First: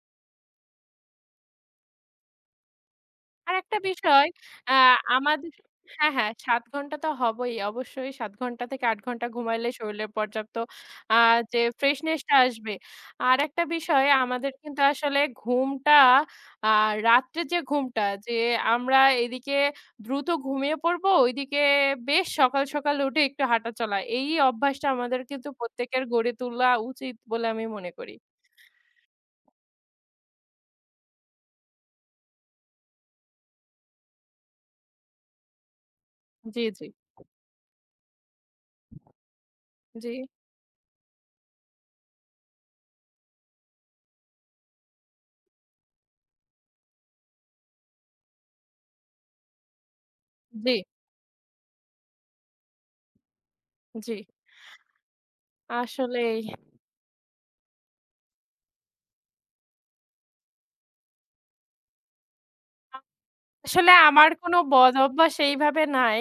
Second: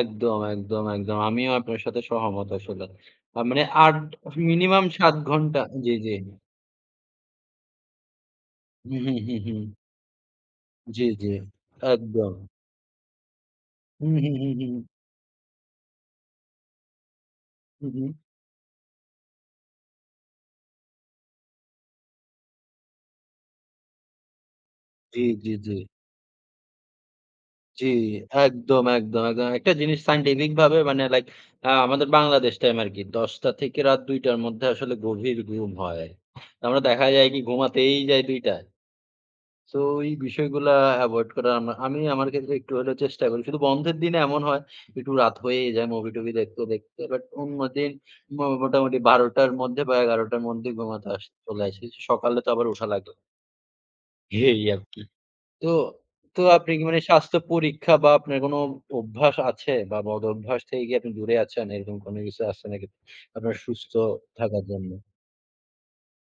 একদম, একদম, একদম। আমিও আপনার সাথে সহমত আসলে। আ মানে আরেকটা ৮ বিষয় অ্যা মিনিমাম ৭ আমাদে ঘণ্টা জি, হ্যাঁ, জি। হ্যাঁ ৭ ঘণ্টা তো হবই অবশ্যই ৭ ঘণ্টা থেকে হু, ৮ হু, ঘণ্টা হু, ঘুমাইলেই হু। শরীলে পর্যাপ্ত জি, আ জি, যে ফ্রেশনেশটা একদম। আসবে। আরেকটা বিষয় হুম, হুম, আমাদের হুম, কিন্তু হুম। আসলে ঘুমটা আর রাত্রে যে হুম, ঘুমটা হুম। যে আমরা এদিকে দ্রুত ঘুমিয়ে পড়বো, ওইদিকে বেশ সকাল, সকাল উঠে একটু হাঁটা চলা। এই অভ্যাসটা আমাদের জি, কিন্তু জি, জি। প্রত্যেকের গড়ে তোলা উচিত বলে আমি জি, মনে করি। একদম, একদম একদ একটা জিনিস scientific ভাবে মানে লাইক আ আমাদের বাংলাদেশ টাইম আর কি ১০ঃ০০ টা থেকে রাত ২ঃ০০ টার মধ্যে আসলে গভীর ঘুম হয়। তার জি, মানে জি। দেখা যায় কি ঘুমাতেই যায় ২ঃ০০ টায়। সো জি। এই বিষয়গুলা এভয়েড করা আমা আমি আমার ক্ষেত্রে একটু হলেও চেষ্টা করি। শুধু বন্ধের দিনে এমন হয় একটু রাত হয়েই যায় মুভি-টুভি দেখতে, দেখতে। বাট অন্যদিন মো মোটামুটি ১২ টার মধ্যে বা ১১ টার মধ্যে জি। ঘুমাতে আস চলে আশি। সকালে তো আবার ওঠা লাগে। জি। এই আরকি। তো, আসলেই। তো আপনি কি মানে স্বাস্থ্য পরীক্ষা বা আপনার কোন অভ্যাস আছে বা বদ অভ্যাস থেকে কি আপনি দূরে আছেন? এরকম কোন কিছু আছে নাকি? আ আপনার আসলে সুস্থ আমার কোনো থাকার জন্য? বদঅভ্যাস এইভাবে নাই।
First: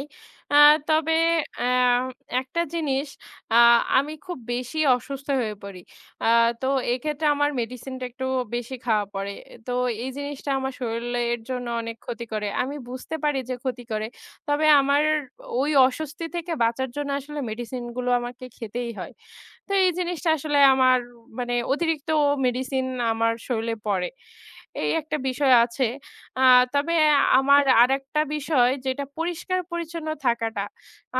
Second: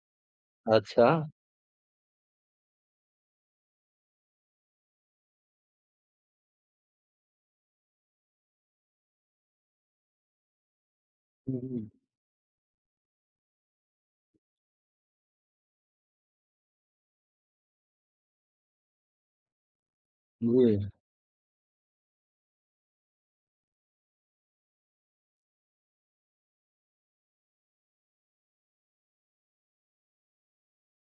আ আচ্ছা। তবে অ্যা একটা জিনিস আ আমি খুব বেশি অসুস্থ হয়ে পড়ি। আ তো এক্ষেত্রে আমার মেডিসিনটা একটু বেশি খাওয়া পড়ে। তো এই জিনিসটা আমার শরীলের জন্য হুম। অনেক ক্ষতি করে। আমি বুঝতে পারি যে ক্ষতি করে তবে আমার ওই অস্বস্তি থেকে বাঁচার জন্য আসলে মেডিসিনগুলো আমাকে খেতেই হয়। তো এই জিনিসটা আসলে জি। আমার মানে অতিরিক্ত মেডিসিন আমার শরীলে পড়ে। এই একটা বিষয় আছে আ তবে আমার আরেকটা বিষয় যেটা পরিষ্কার পরিচ্ছন্ন থাকাটা।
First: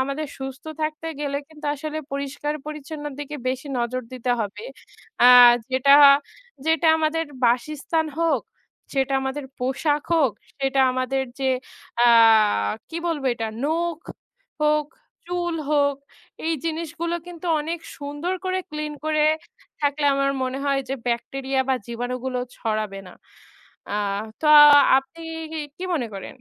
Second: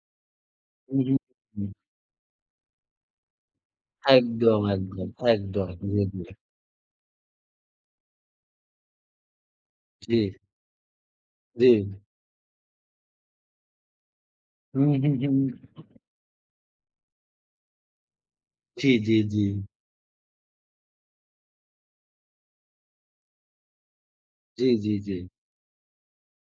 আমাদের সুস্থ থাকতে উহু, গেলে কিন্তু হু। আসলে পরিষ্কার পরিচ্ছন্নর দিকে বেশি নজর দিতে একদম, হবে। একদম, অ্যা একদম যেটা, জি, জি। যেটা আমাদের বাসস্থান হোক, সেটা আমাদের পোশাক জি। হোক, সেটা আমাদের যে জি। আ কি বলবো এটা নখ হোক হুম, হুম, হুম। চুল হোক, এই জিনিসগুলো কিন্তু অনেক সুন্দর করে জি, ক্লিন জি, করে জি। থাকলে আমার মনে হয় যে ব্যাকটেরিয়া বা জীবাণুগুলো ছড়াবে না। আ তো জি, জি, আপনি জি। ই কি মনে করেন?